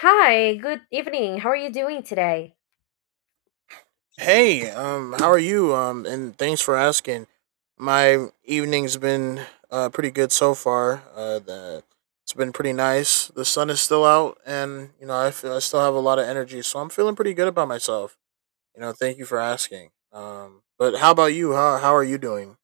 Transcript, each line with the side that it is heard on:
left: Hi, good evening. How are you doing today?
right: Hey, how are you? And thanks for asking. My evening's been pretty good so far. The It's been pretty nice. The sun is still out, and you know I feel I still have a lot of energy, so I'm feeling pretty good about myself. You know, thank you for asking. But how about you? How are you doing?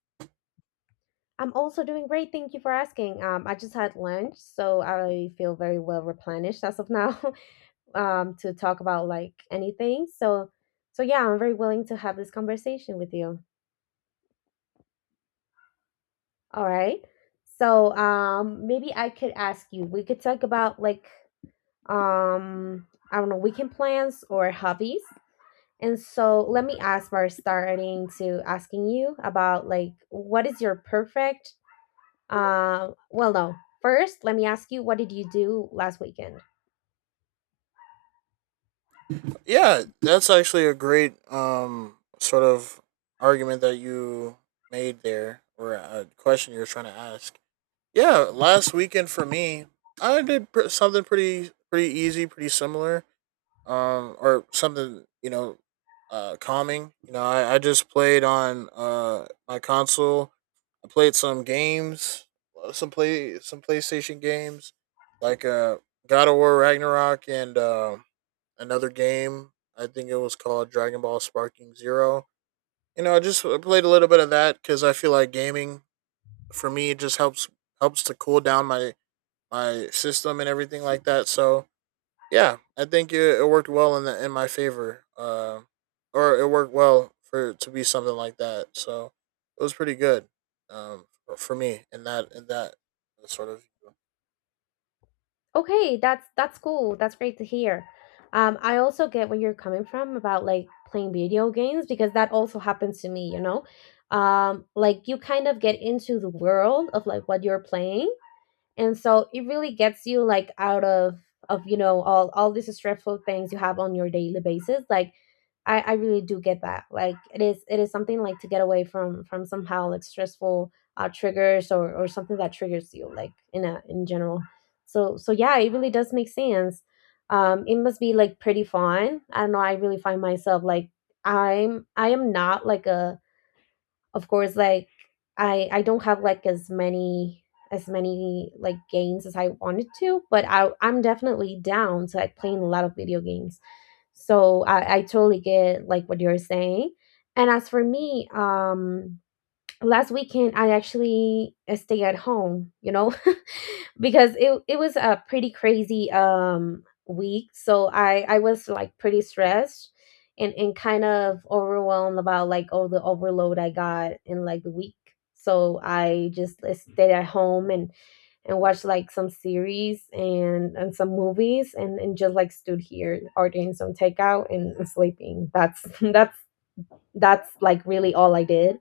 left: I'm also doing great. Thank you for asking. I just had lunch, so I feel very well replenished as of now, to talk about like anything. So yeah, I'm very willing to have this conversation with you. All right. So maybe I could ask you. We could talk about like, I don't know, weekend plans or hobbies. And so let me ask by starting to asking you about like what is your perfect. Well, no. First, let me ask you, what did you do last weekend?
right: Yeah, that's actually a great sort of argument that you made there, or a question you were trying to ask. Yeah, last weekend for me, something pretty easy, pretty similar, or something you know, calming. You know, I just played on my console. I played some games, some PlayStation games, like God of War Ragnarok and, another game. I think it was called Dragon Ball Sparking Zero. You know, I just played a little bit of that because I feel like gaming for me it just helps helps to cool down my my system and everything like that. So yeah, I think it worked well in my favor, or it worked well for it to be something like that. So it was pretty good, for me in that sort of.
left: Okay, that's cool. That's great to hear. I also get where you're coming from about like playing video games because that also happens to me, you know? Like you kind of get into the world of like what you're playing, and so it really gets you like out of you know all these stressful things you have on your daily basis, like I really do get that. Like it is something like to get away from somehow like stressful triggers, or something that triggers you like in a in general. So yeah, it really does make sense. It must be like pretty fun. I don't know, I really find myself like I am not like a, of course, like I don't have like as many like games as I wanted to, but I'm definitely down to like playing a lot of video games. So I totally get like what you're saying. And as for me, last weekend I actually stay at home, you know. because it was a pretty crazy week, so I was like pretty stressed and kind of overwhelmed about like all the overload I got in like the week. So I just stayed at home and watched like some series and some movies and just like stood here ordering some takeout and, sleeping. That's that's like really all I did.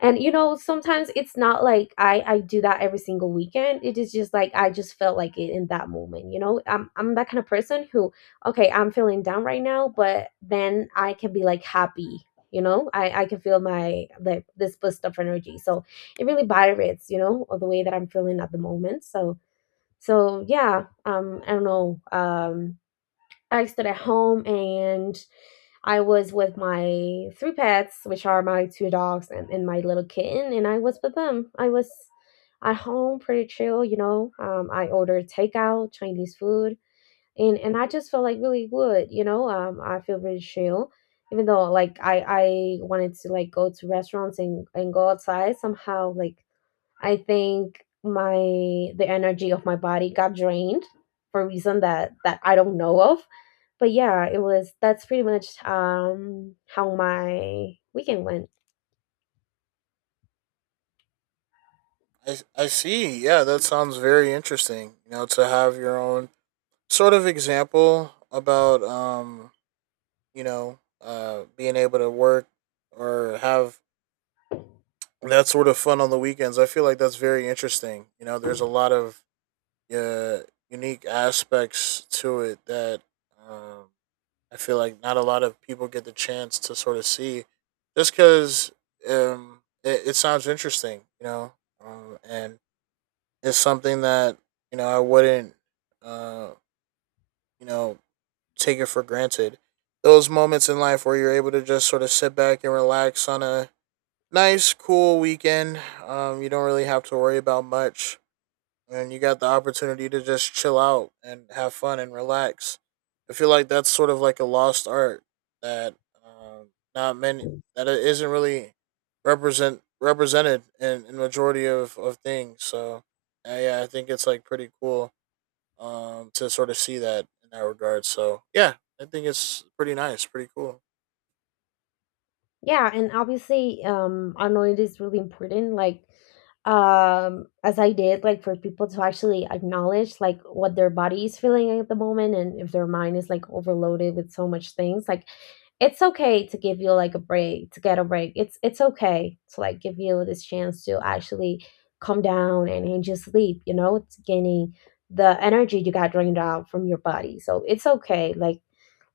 left: And you know, sometimes it's not like I do that every single weekend. It is just like I just felt like it in that moment. You know, I'm that kind of person who, okay, I'm feeling down right now, but then I can be like happy. You know, I can feel my like this boost of energy. So it really varies, you know, of the way that I'm feeling at the moment. So yeah, I don't know. I stayed at home, and I was with my three pets, which are my two dogs and, my little kitten, and I was with them. I was at home pretty chill, you know. I ordered takeout, Chinese food, and, I just felt like really good, you know. I feel really chill. Even though like I wanted to like go to restaurants and, go outside somehow. Like I think my, the energy of my body got drained for a reason that I don't know of. But yeah, it was that's pretty much how my weekend went.
right: I see. Yeah, that sounds very interesting. You know, to have your own sort of example about, you know, being able to work or have that sort of fun on the weekends. I feel like that's very interesting. You know, there's a lot of uh, unique aspects to it that, um, I feel like not a lot of people get the chance to sort of see, just because, it sounds interesting, you know, and it's something that you know I wouldn't, uh, you know, take it for granted. Those moments in life where you're able to just sort of sit back and relax on a nice, cool weekend. You don't really have to worry about much, and you got the opportunity to just chill out and have fun and relax. I feel like that's sort of like a lost art that, um, not many, that it isn't really represented in majority of things. So yeah, I think it's like pretty cool, to sort of see that in that regard. So yeah, I think it's pretty nice, pretty cool.
left: Yeah, and obviously, I know it is really important, like, as I did, like, for people to actually acknowledge, like, what their body is feeling at the moment, and if their mind is, like, overloaded with so much things, like, it's okay to give you, like, a break, to get a break. It's okay to, like, give you this chance to actually calm down and, just sleep, you know. It's gaining the energy you got drained out from your body. So it's okay, like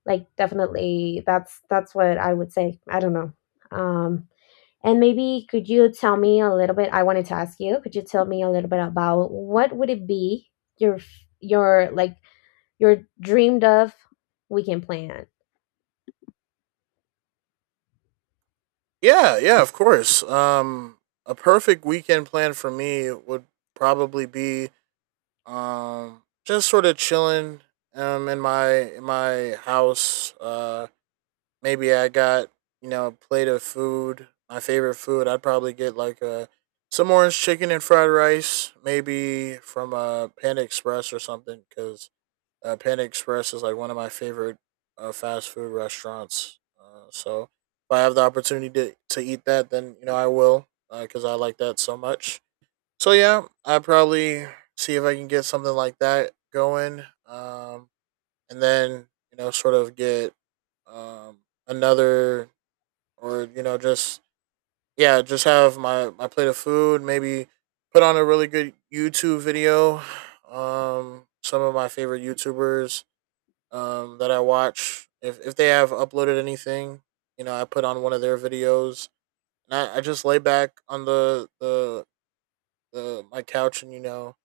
left: definitely that's what I would say. I don't know. Um and maybe could you tell me a little bit, I wanted to ask you, could you tell me a little bit about what would it be your your dreamed of weekend plan?
right: Yeah, yeah, of course. A perfect weekend plan for me would probably be— just sort of chilling. In my house. Maybe I got, you know, a plate of food. My favorite food. I'd probably get like a— some orange chicken and fried rice, maybe from, Panda Express or something. Because, Panda Express is like one of my favorite fast food restaurants. So if I have the opportunity to eat that, then you know I will, because I like that so much. So yeah, I probably see if I can get something like that going, um, and then you know, sort of get, um, another, or you know, just— yeah, just have my my plate of food. Maybe put on a really good YouTube video. Some of my favorite YouTubers, that I watch, if they have uploaded anything, you know, I put on one of their videos, and I just lay back on the my couch, and you know,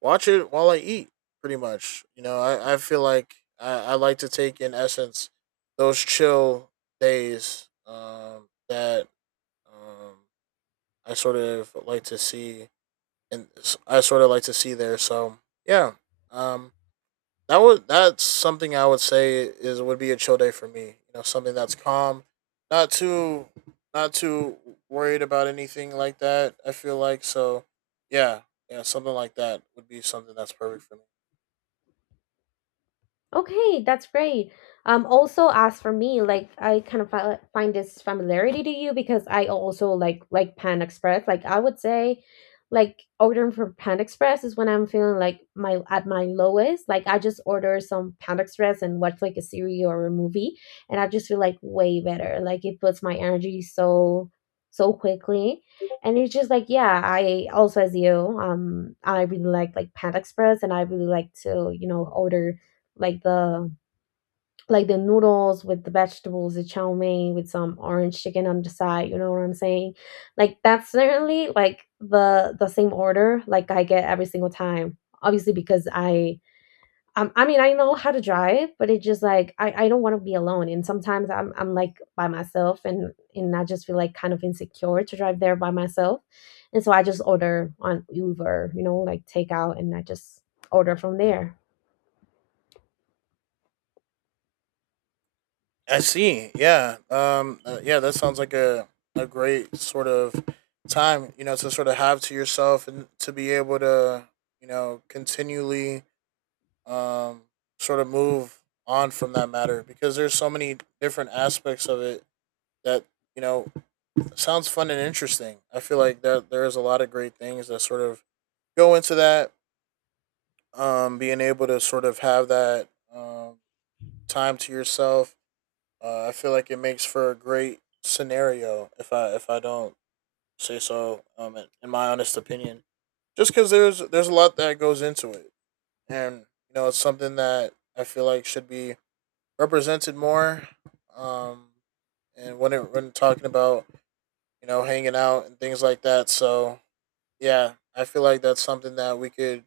right: watch it while I eat. Pretty much, you know. I feel like I like to take in essence those chill days, that um, I sort of like to see, and I sort of like to see there. So yeah, um, that would— that's something I would say is— would be a chill day for me. You know, something that's calm, not too— not too worried about anything like that. I feel like so, yeah, yeah, something like that would be something that's perfect for me.
left: Okay, that's great. Also as for me, like I kind of find this familiarity to you because I also like Pan Express. Like I would say, like ordering from Pan Express is when I'm feeling like my at my lowest. Like I just order some Pan Express and watch like a series or a movie, and I just feel like way better. Like it puts my energy so quickly, and it's just like yeah. I also, as you, I really like Pan Express, and I really like to, you know, order like the noodles with the vegetables, the chow mein with some orange chicken on the side. You know what I'm saying? Like that's certainly like the same order like I get every single time. Obviously, because I, I mean, I know how to drive, but it's just like I don't want to be alone. And sometimes I'm like by myself, and I just feel like kind of insecure to drive there by myself. And so I just order on Uber, you know, like takeout, and I just order from there.
right: I see. Yeah. Yeah. That sounds like a great sort of time. You know, to sort of have to yourself and to be able to you know continually, um sort of move on from that matter because there's so many different aspects of it that you know sounds fun and interesting. I feel like that there is a lot of great things that sort of go into that. Being able to sort of have that, um time to yourself. I feel like it makes for a great scenario if I don't say so. In my honest opinion, just because there's a lot that goes into it, and you know it's something that I feel like should be represented more. Um, and when it— when talking about, you know, hanging out and things like that. So yeah, I feel like that's something that we could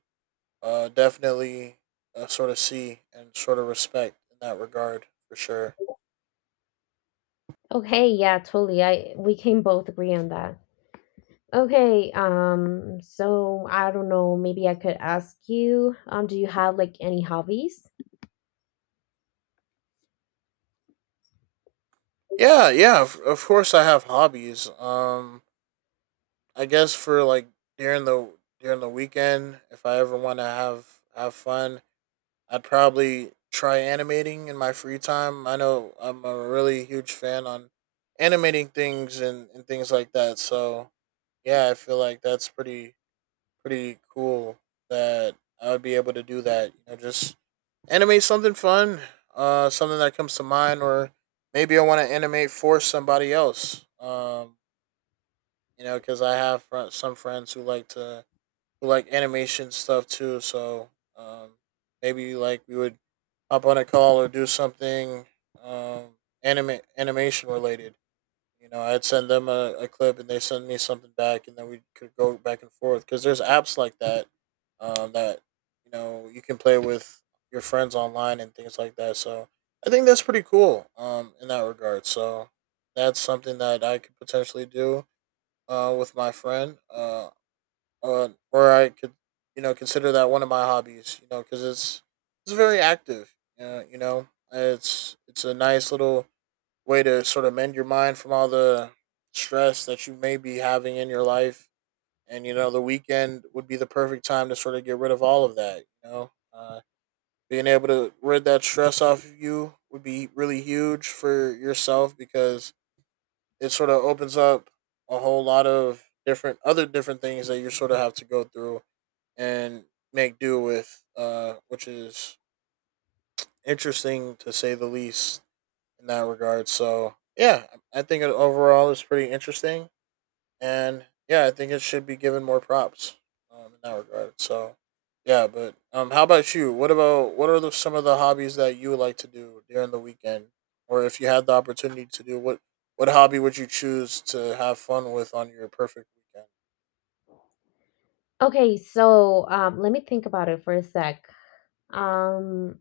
right: definitely, sort of see and sort of respect in that regard for sure.
left: Okay, yeah, totally. I we can both agree on that. Okay, so I don't know, maybe I could ask you, do you have like any hobbies?
right: Yeah, yeah. Of course, I have hobbies. I guess for like during the during the weekend, if I ever want to have fun, I'd probably try animating in my free time. I know I'm a really huge fan on animating things and things like that. So yeah, I feel like that's pretty pretty cool, that I would be able to do that. You know, just animate something fun, something that comes to mind, or maybe I want to animate for somebody else. You know, because I have some friends who like to— who like animation stuff too. So, um, maybe like we would hop on a call or do something, um, anime animation related. You know, I'd send them a clip and they send me something back, and then we could go back and forth. Because there's apps like that, that you know you can play with your friends online and things like that. So I think that's pretty cool, in that regard. So that's something that I could potentially do with my friend, or I could you know consider that one of my hobbies. You know, because it's very active. You know, it's a nice little way to sort of mend your mind from all the stress that you may be having in your life. And you know, the weekend would be the perfect time to sort of get rid of all of that. You know, being able to rid that stress off of you would be really huge for yourself because it sort of opens up a whole lot of different— other different things that you sort of have to go through and make do with, which is interesting to say the least. In that regard. So yeah, I think it overall is pretty interesting, and yeah, I think it should be given more props, in that regard. So yeah, but how about you? What about— what are the— some of the hobbies that you would like to do during the weekend, or if you had the opportunity to do what? What hobby would you choose to have fun with on your perfect weekend?
left: Okay, so let me think about it for a sec. Um,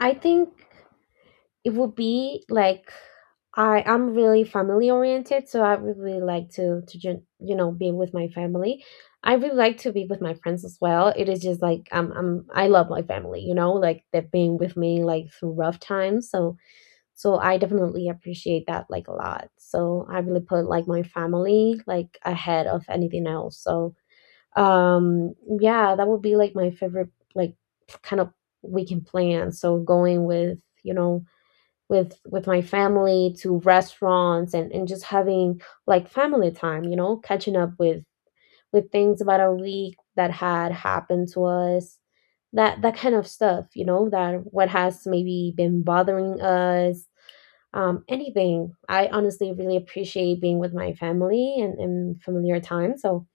left: I think it would be like I'm really family oriented, so I would really like to you know be with my family. I really like to be with my friends as well. It is just like I love my family, you know, like they've been with me like through rough times. So I definitely appreciate that like a lot. So I really put like my family like ahead of anything else. So um yeah, that would be like my favorite like kind of weekend plan. So going with, you know, with my family to restaurants and just having like family time, you know, catching up with things about a week that had happened to us, that that kind of stuff, you know, that what has maybe been bothering us, anything. I honestly really appreciate being with my family and, familiar time. so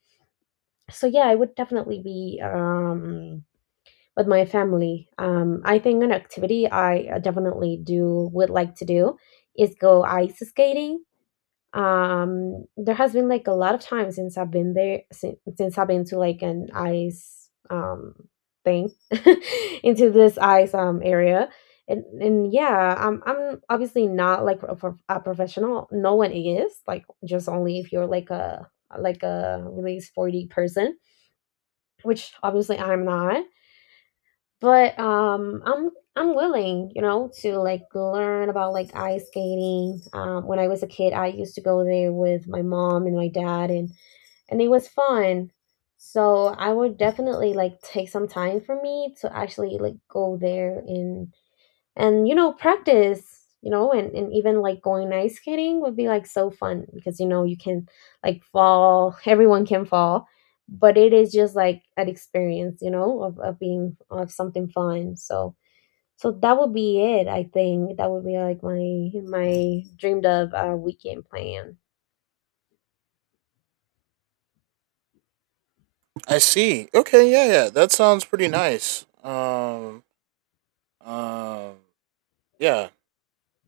left: so yeah, it would definitely be with my family. I think an activity I definitely do would like to do is go ice skating. There has been like a lot of time since I've been there, since I've been to like an ice um thing into this ice area. And yeah, I'm obviously not like a, a professional. No one is like, just only if you're like a really sporty person, which obviously I'm not, but I'm willing, you know, to like learn about like ice skating. When I was a kid, I used to go there with my mom and my dad, and it was fun. So I would definitely like take some time for me to actually like go there and you know practice, you know. And, even like going ice skating would be like so fun, because you know you can like fall. everyone can fall, but it is just like an experience, you know, of, being, of something fun. So that would be it. I think that would be like my dreamed of weekend plan.
right: I see. Okay, yeah, yeah. That sounds pretty nice. Um, yeah,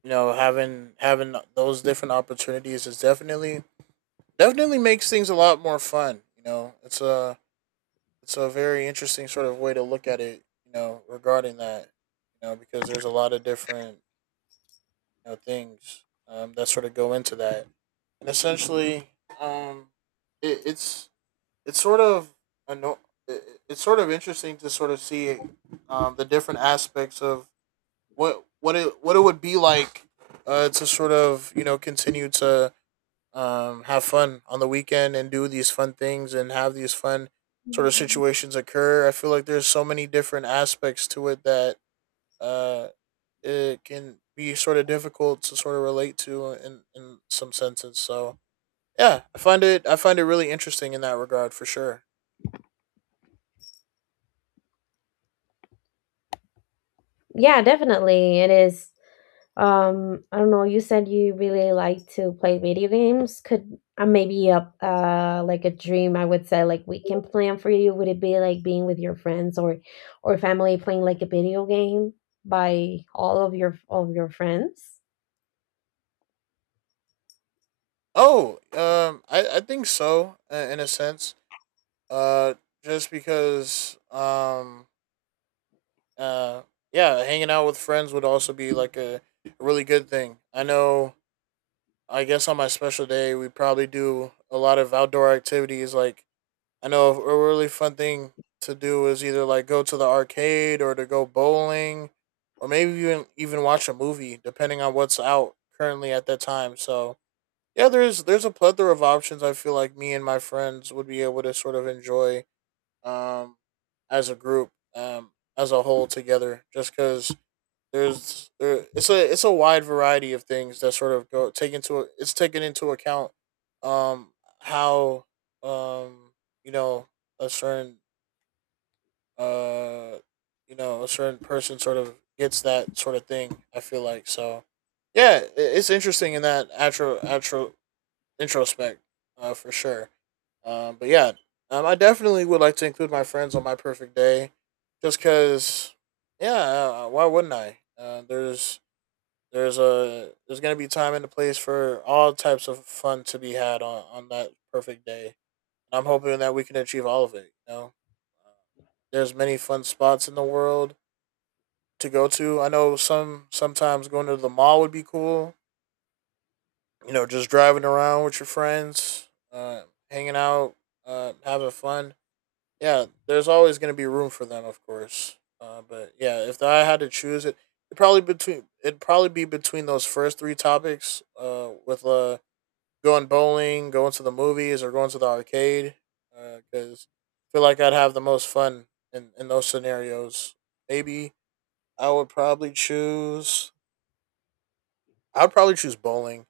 right: you know, having having those different opportunities is definitely definitely makes things a lot more fun. You know, it's a very interesting sort of way to look at it. You know, regarding that, you know, because there's a lot of different you know things, that sort of go into that, and essentially, um, it, it's it's sort of anno- it, it's sort of interesting to sort of see, the different aspects of what— what it— what it would be like, to sort of you know continue to, have fun on the weekend and do these fun things and have these fun sort of situations occur. I feel like there's so many different aspects to it that, uh, it can be sort of difficult to sort of relate to in some senses. So yeah, I find it really interesting in that regard for sure.
left: Yeah, definitely it is. I don't know. You said you really like to play video games. Could maybe a like a dream, I would say, like weekend plan for you, would it be like being with your friends or family playing like a video game by all of your friends?
right: Oh, I think so in a sense. Uh, just because, uh, yeah, hanging out with friends would also be like a really good thing. I know— I guess on my special day, we probably do a lot of outdoor activities. Like, I know a really fun thing to do is either like go to the arcade or to go bowling, or maybe even watch a movie depending on what's out currently at that time. So, yeah, there's a plethora of options I feel like me and my friends would be able to sort of enjoy um as a group, as a whole together, just cuz it's a wide variety of things that sort of go take into it's taken into account um how, um you know a certain, uh a certain person sort of gets that sort of thing, I feel like. So yeah, it's interesting in that atro atro introspect, for sure. But yeah, I definitely would like to include my friends on my perfect day, just because, yeah. Why wouldn't I? Uh, there's there's a there's gonna be time and a place for all types of fun to be had on, that perfect day. And I'm hoping that we can achieve all of it. Uh, there's many fun spots in the world to go to. I know sometimes going to the mall would be cool. You know, just driving around with your friends, hanging out, having fun. Yeah, there's always going to be room for them, of course. But yeah, if I had to choose it, it probably between it'd probably be between those first three topics. With Going bowling, going to the movies, or going to the arcade. Because I feel like I'd have the most fun in those scenarios. Maybe I would probably choose. I would probably choose bowling.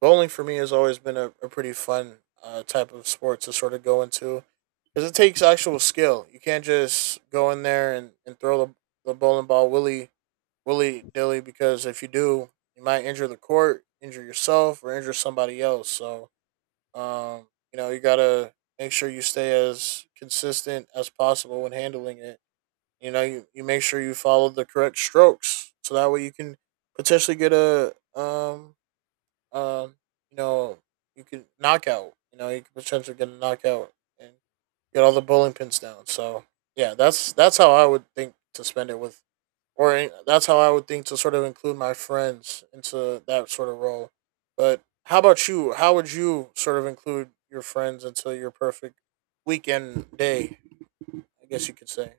right: Bowling for me has always been a pretty fun, type of sport to sort of go into, because it takes actual skill. You can't just go in there and throw the bowling ball willy dilly, because if you do, you might injure the court, injure yourself, or injure somebody else. So, you know, you gotta make sure you stay as consistent as possible when handling it. You know, you make sure you follow the correct strokes so that way you can potentially get a um, you know, you could knock out. You know, you could potentially get a knockout and get all the bowling pins down. So yeah, that's how I would think to spend it with, that's how I would think to sort of include my friends into that sort of role. But how about you? How would you sort of include your friends into your perfect weekend day, I guess you could say?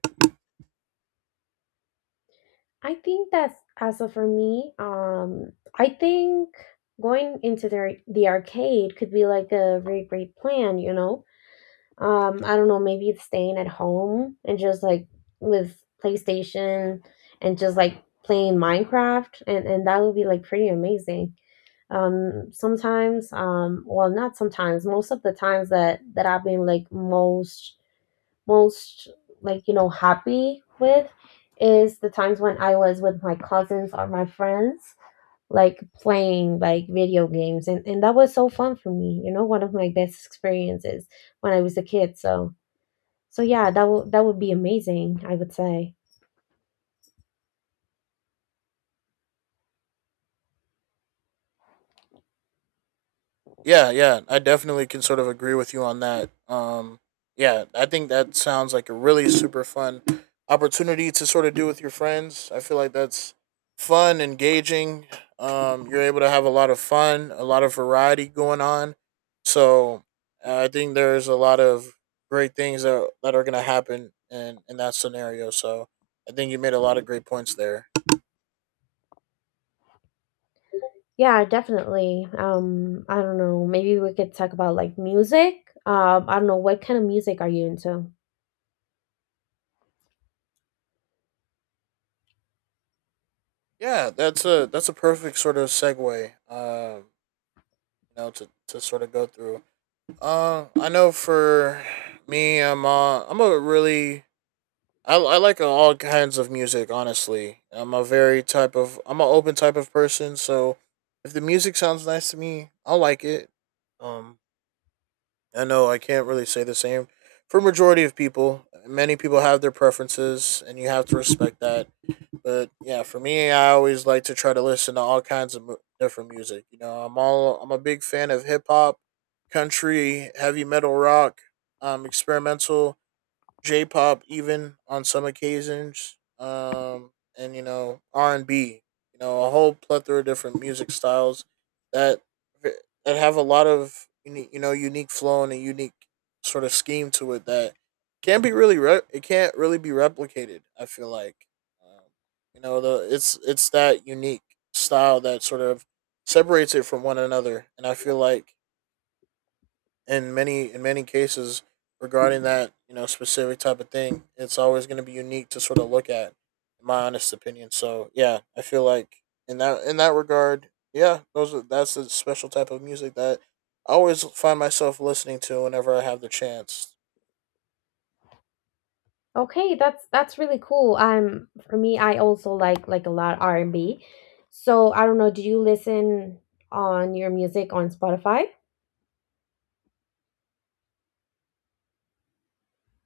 left: I think that's as of for me, I think going into the arcade could be like a very great plan, you know. I don't know, maybe it's staying at home and just like with PlayStation and just like playing Minecraft, and that would be like pretty amazing. Sometimes, well, not sometimes, most of the times that I've been like most most like, you know, happy with is the times when I was with my cousins or my friends, like playing like video games, and that was so fun for me, you know. One of my best experiences when I was a kid. So yeah, that would be amazing, I would say.
right: Yeah, yeah, I definitely can sort of agree with you on that. Yeah, I think that sounds like a really super fun opportunity to sort of do with your friends. I feel like that's fun, engaging. You're able to have a lot of fun, a lot of variety going on. So I think there's a lot of great things that are going to happen in that scenario. So I think you made a lot of great points there.
left: Yeah, definitely. I don't know. Maybe we could talk about like music. I don't know, what kind of music are you into?
right: Yeah, that's a perfect sort of segue. You know, to sort of go through. I know for me, I'm a really, I like all kinds of music. Honestly, I'm an open type of person. So if the music sounds nice to me, I'll like it. Um, I know I can't really say the same for majority of people. Many people have their preferences, and you have to respect that. But yeah, for me, I always like to try to listen to all kinds of different music. You know, I'm a big fan of hip hop, country, heavy metal, rock, experimental, J-pop even on some occasions, and you know R and B. You know, a whole plethora of different music styles that have a lot of you know unique flow and a unique sort of scheme to it that can't be really re- it can't really be replicated. I feel like, um, you know the it's that unique style that sort of separates it from one another, and I feel like in many cases regarding that, you know, specific type of thing, it's always going to be unique to sort of look at, in my honest opinion. So yeah, I feel like in that regard, that's a special type of music that I always find myself listening to whenever I have the chance.
left: Okay, that's really cool. For me, I also like a lot R&B. So I don't know, do you listen on your music on Spotify?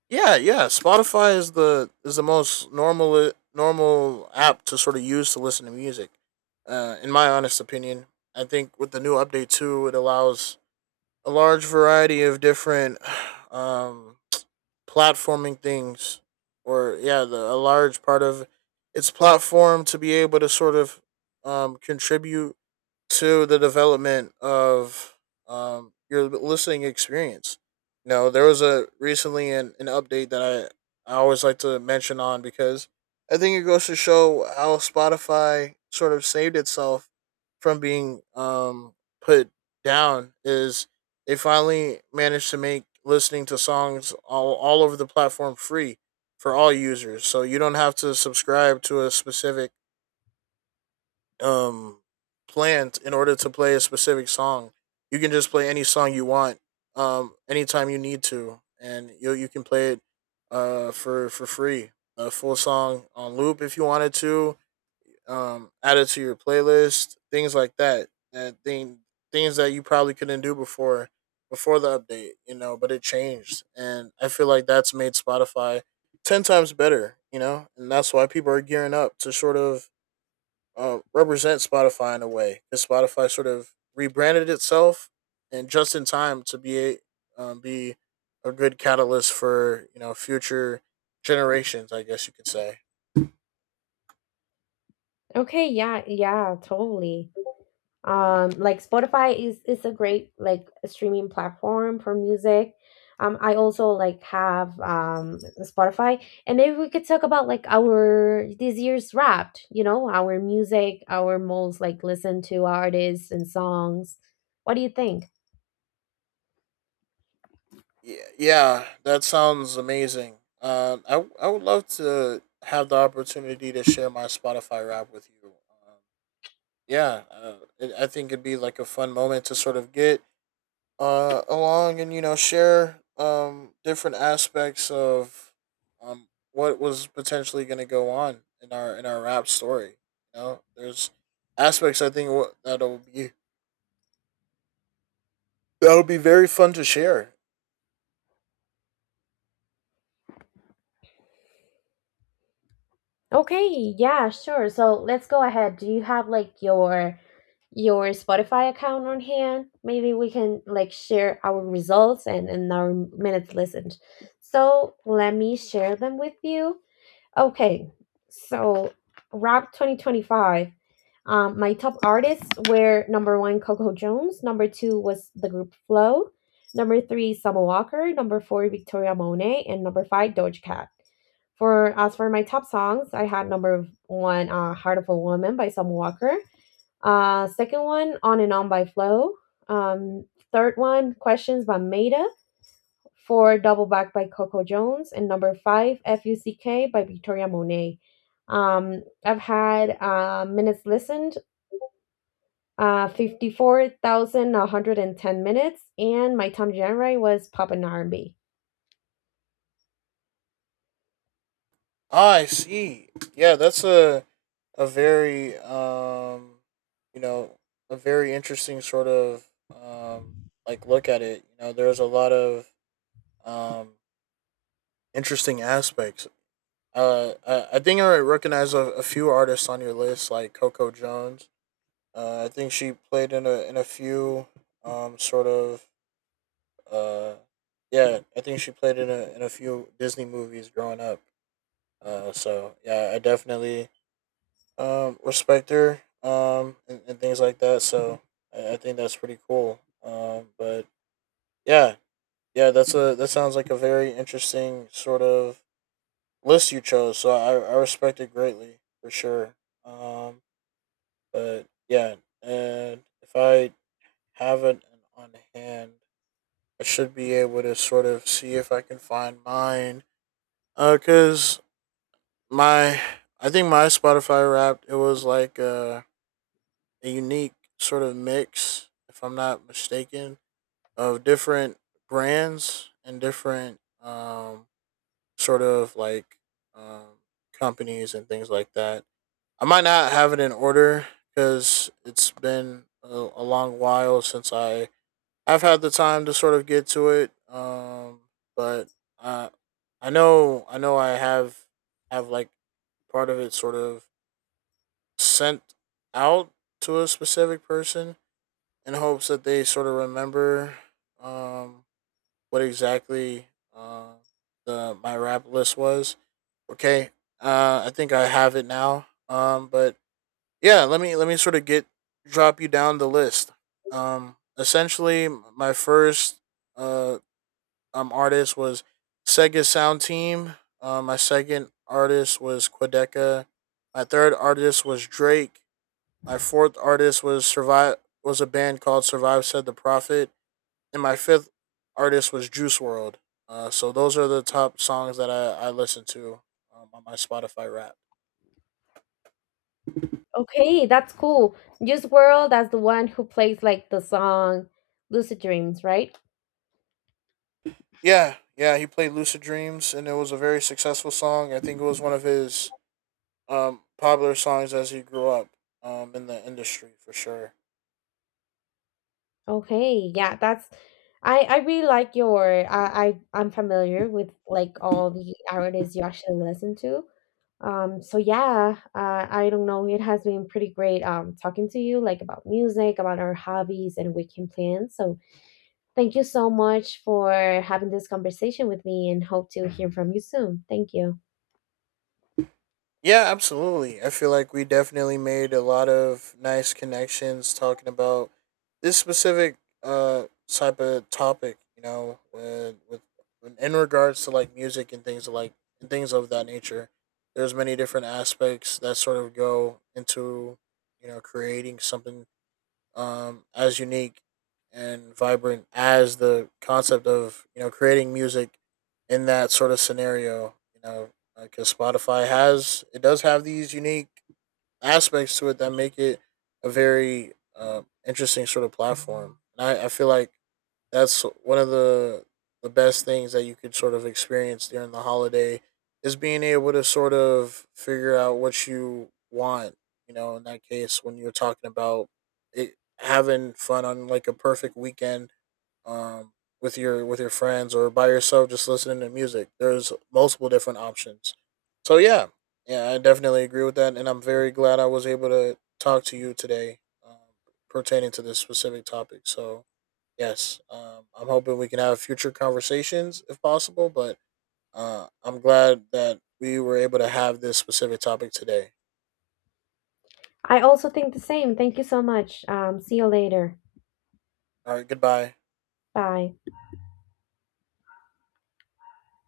right: Yeah, yeah, Spotify is the most normal app to sort of use to listen to music, in my honest opinion. I think with the new update too, it allows a large variety of different, um, platforming things, a large part of its platform to be able to sort of, contribute to the development of, your listening experience. You know, there was a recently an update that I always like to mention on, because I think it goes to show how Spotify sort of saved itself from being, put down, is they finally managed to make listening to songs all over the platform free for all users. So you don't have to subscribe to a specific um planned in order to play a specific song. You can just play any song you want, anytime you need to, and you can play it, for free, a full song on loop if you wanted to, add it to your playlist, things like that. Things that you probably couldn't do before, the update, you know. But it changed, and I feel like that's made Spotify ten times better, you know, and that's why people are gearing up to sort of, represent Spotify in a way, because Spotify sort of rebranded itself and just in time to be be a good catalyst for, you know, future generations, I guess you could say.
left: Okay, yeah, yeah, totally. Like Spotify is a great like streaming platform for music. I also like have Spotify, and maybe we could talk about like our this year's wrapped, you know, our music, our most like listened to artists and songs. What do you think?
right: Yeah, yeah, that sounds amazing. Um, I would love to have the opportunity to share my Spotify rap with you. Yeah, I think it'd be like a fun moment to sort of get, along, and you know share, different aspects of, what was potentially going to go on in our rap story. You know, there's aspects I think that'll be very fun to share.
left: Okay, yeah, sure. So let's go ahead. Do you have like your Spotify account on hand? Maybe we can like share our results and, our minutes listened. So let me share them with you. Okay, so rap 2025. My top artists were number one, Coco Jones. Number two was the group Flow. Number three, Summer Walker. Number four, Victoria Monet. And number five, Doja Cat. For as for my top songs, I had number one, "Heart of a Woman" by Summer Walker. Second one, On and On by Flo. Um, third one, Questions by Maida. Four, Double Back by Coco Jones. And number five, FUCK by Victoria Monet. I've had minutes listened, 54,110 minutes. And my time genre was pop and R&B.
right: Ah, I see. Yeah, that's a very, you know, a very interesting sort of, um, like look at it. You know, there's a lot of, um, interesting aspects. I think I recognize a few artists on your list, like Coco Jones. I think she played in a few sort of, uh yeah, I think she played in a few Disney movies growing up. So yeah, I definitely respect her, and things like that. So I think that's pretty cool. But yeah, yeah, that sounds like a very interesting sort of list you chose, so I respect it greatly for sure. Um, but yeah, and if I have it on hand, I should be able to sort of see if I can find mine. Cause my I think my Spotify Wrapped, it was like, a unique sort of mix, if I'm not mistaken, of different brands and different sort of like um companies and things like that. I might not have it in order because it's been a long while since I have had the time to sort of get to it. But I I know I have like part of it sort of sent out to a specific person in hopes that they sort of remember, um, what exactly, uh, the my rap list was. Okay, I think I have it now. But yeah, let me sort of get drop you down the list. Essentially, my first uh artist was Sega Sound Team. My second artist was Quadeca. My third artist was Drake. My fourth artist was Survive was a band called Survive Said the Prophet, and my fifth artist was Juice World. So those are the top songs that I listen to, on my Spotify Wrapped.
left: Okay, that's cool. Juice World as the one who plays like the song Lucid Dreams, right?
right: Yeah, yeah, he played Lucid Dreams, and it was a very successful song. I think it was one of his, popular songs as he grew up, in the industry for sure.
left: Okay, yeah, that's I really like your, I'm familiar with like all the artists you actually listen to. So yeah, I don't know. It has been pretty great talking to you like about music, about our hobbies and weekend plans. So thank you so much for having this conversation with me and hope to hear from you soon. Thank you.
right: Yeah, absolutely. I feel like we definitely made a lot of nice connections talking about this specific, type of topic, you know, with, in regards to like music and things like and things of that nature. There's many different aspects that sort of go into, you know, creating something, as unique and vibrant as the concept of, you know, creating music in that sort of scenario. You know, because Spotify has it does have these unique aspects to it that make it a very, interesting sort of platform. And I feel like that's one of the best things that you could sort of experience during the holiday, is being able to sort of figure out what you want, you know, in that case, when you're talking about it having fun on like a perfect weekend, um with your friends, or by yourself just listening to music. There's multiple different options, so yeah, yeah, I definitely agree with that, and I'm very glad I was able to talk to you today, um, pertaining to this specific topic. So yes, I'm hoping we can have future conversations if possible, but, I'm glad that we were able to have this specific topic today.
left: I also think the same. Thank you so much. See you later.
right: All right, goodbye.
left: Bye.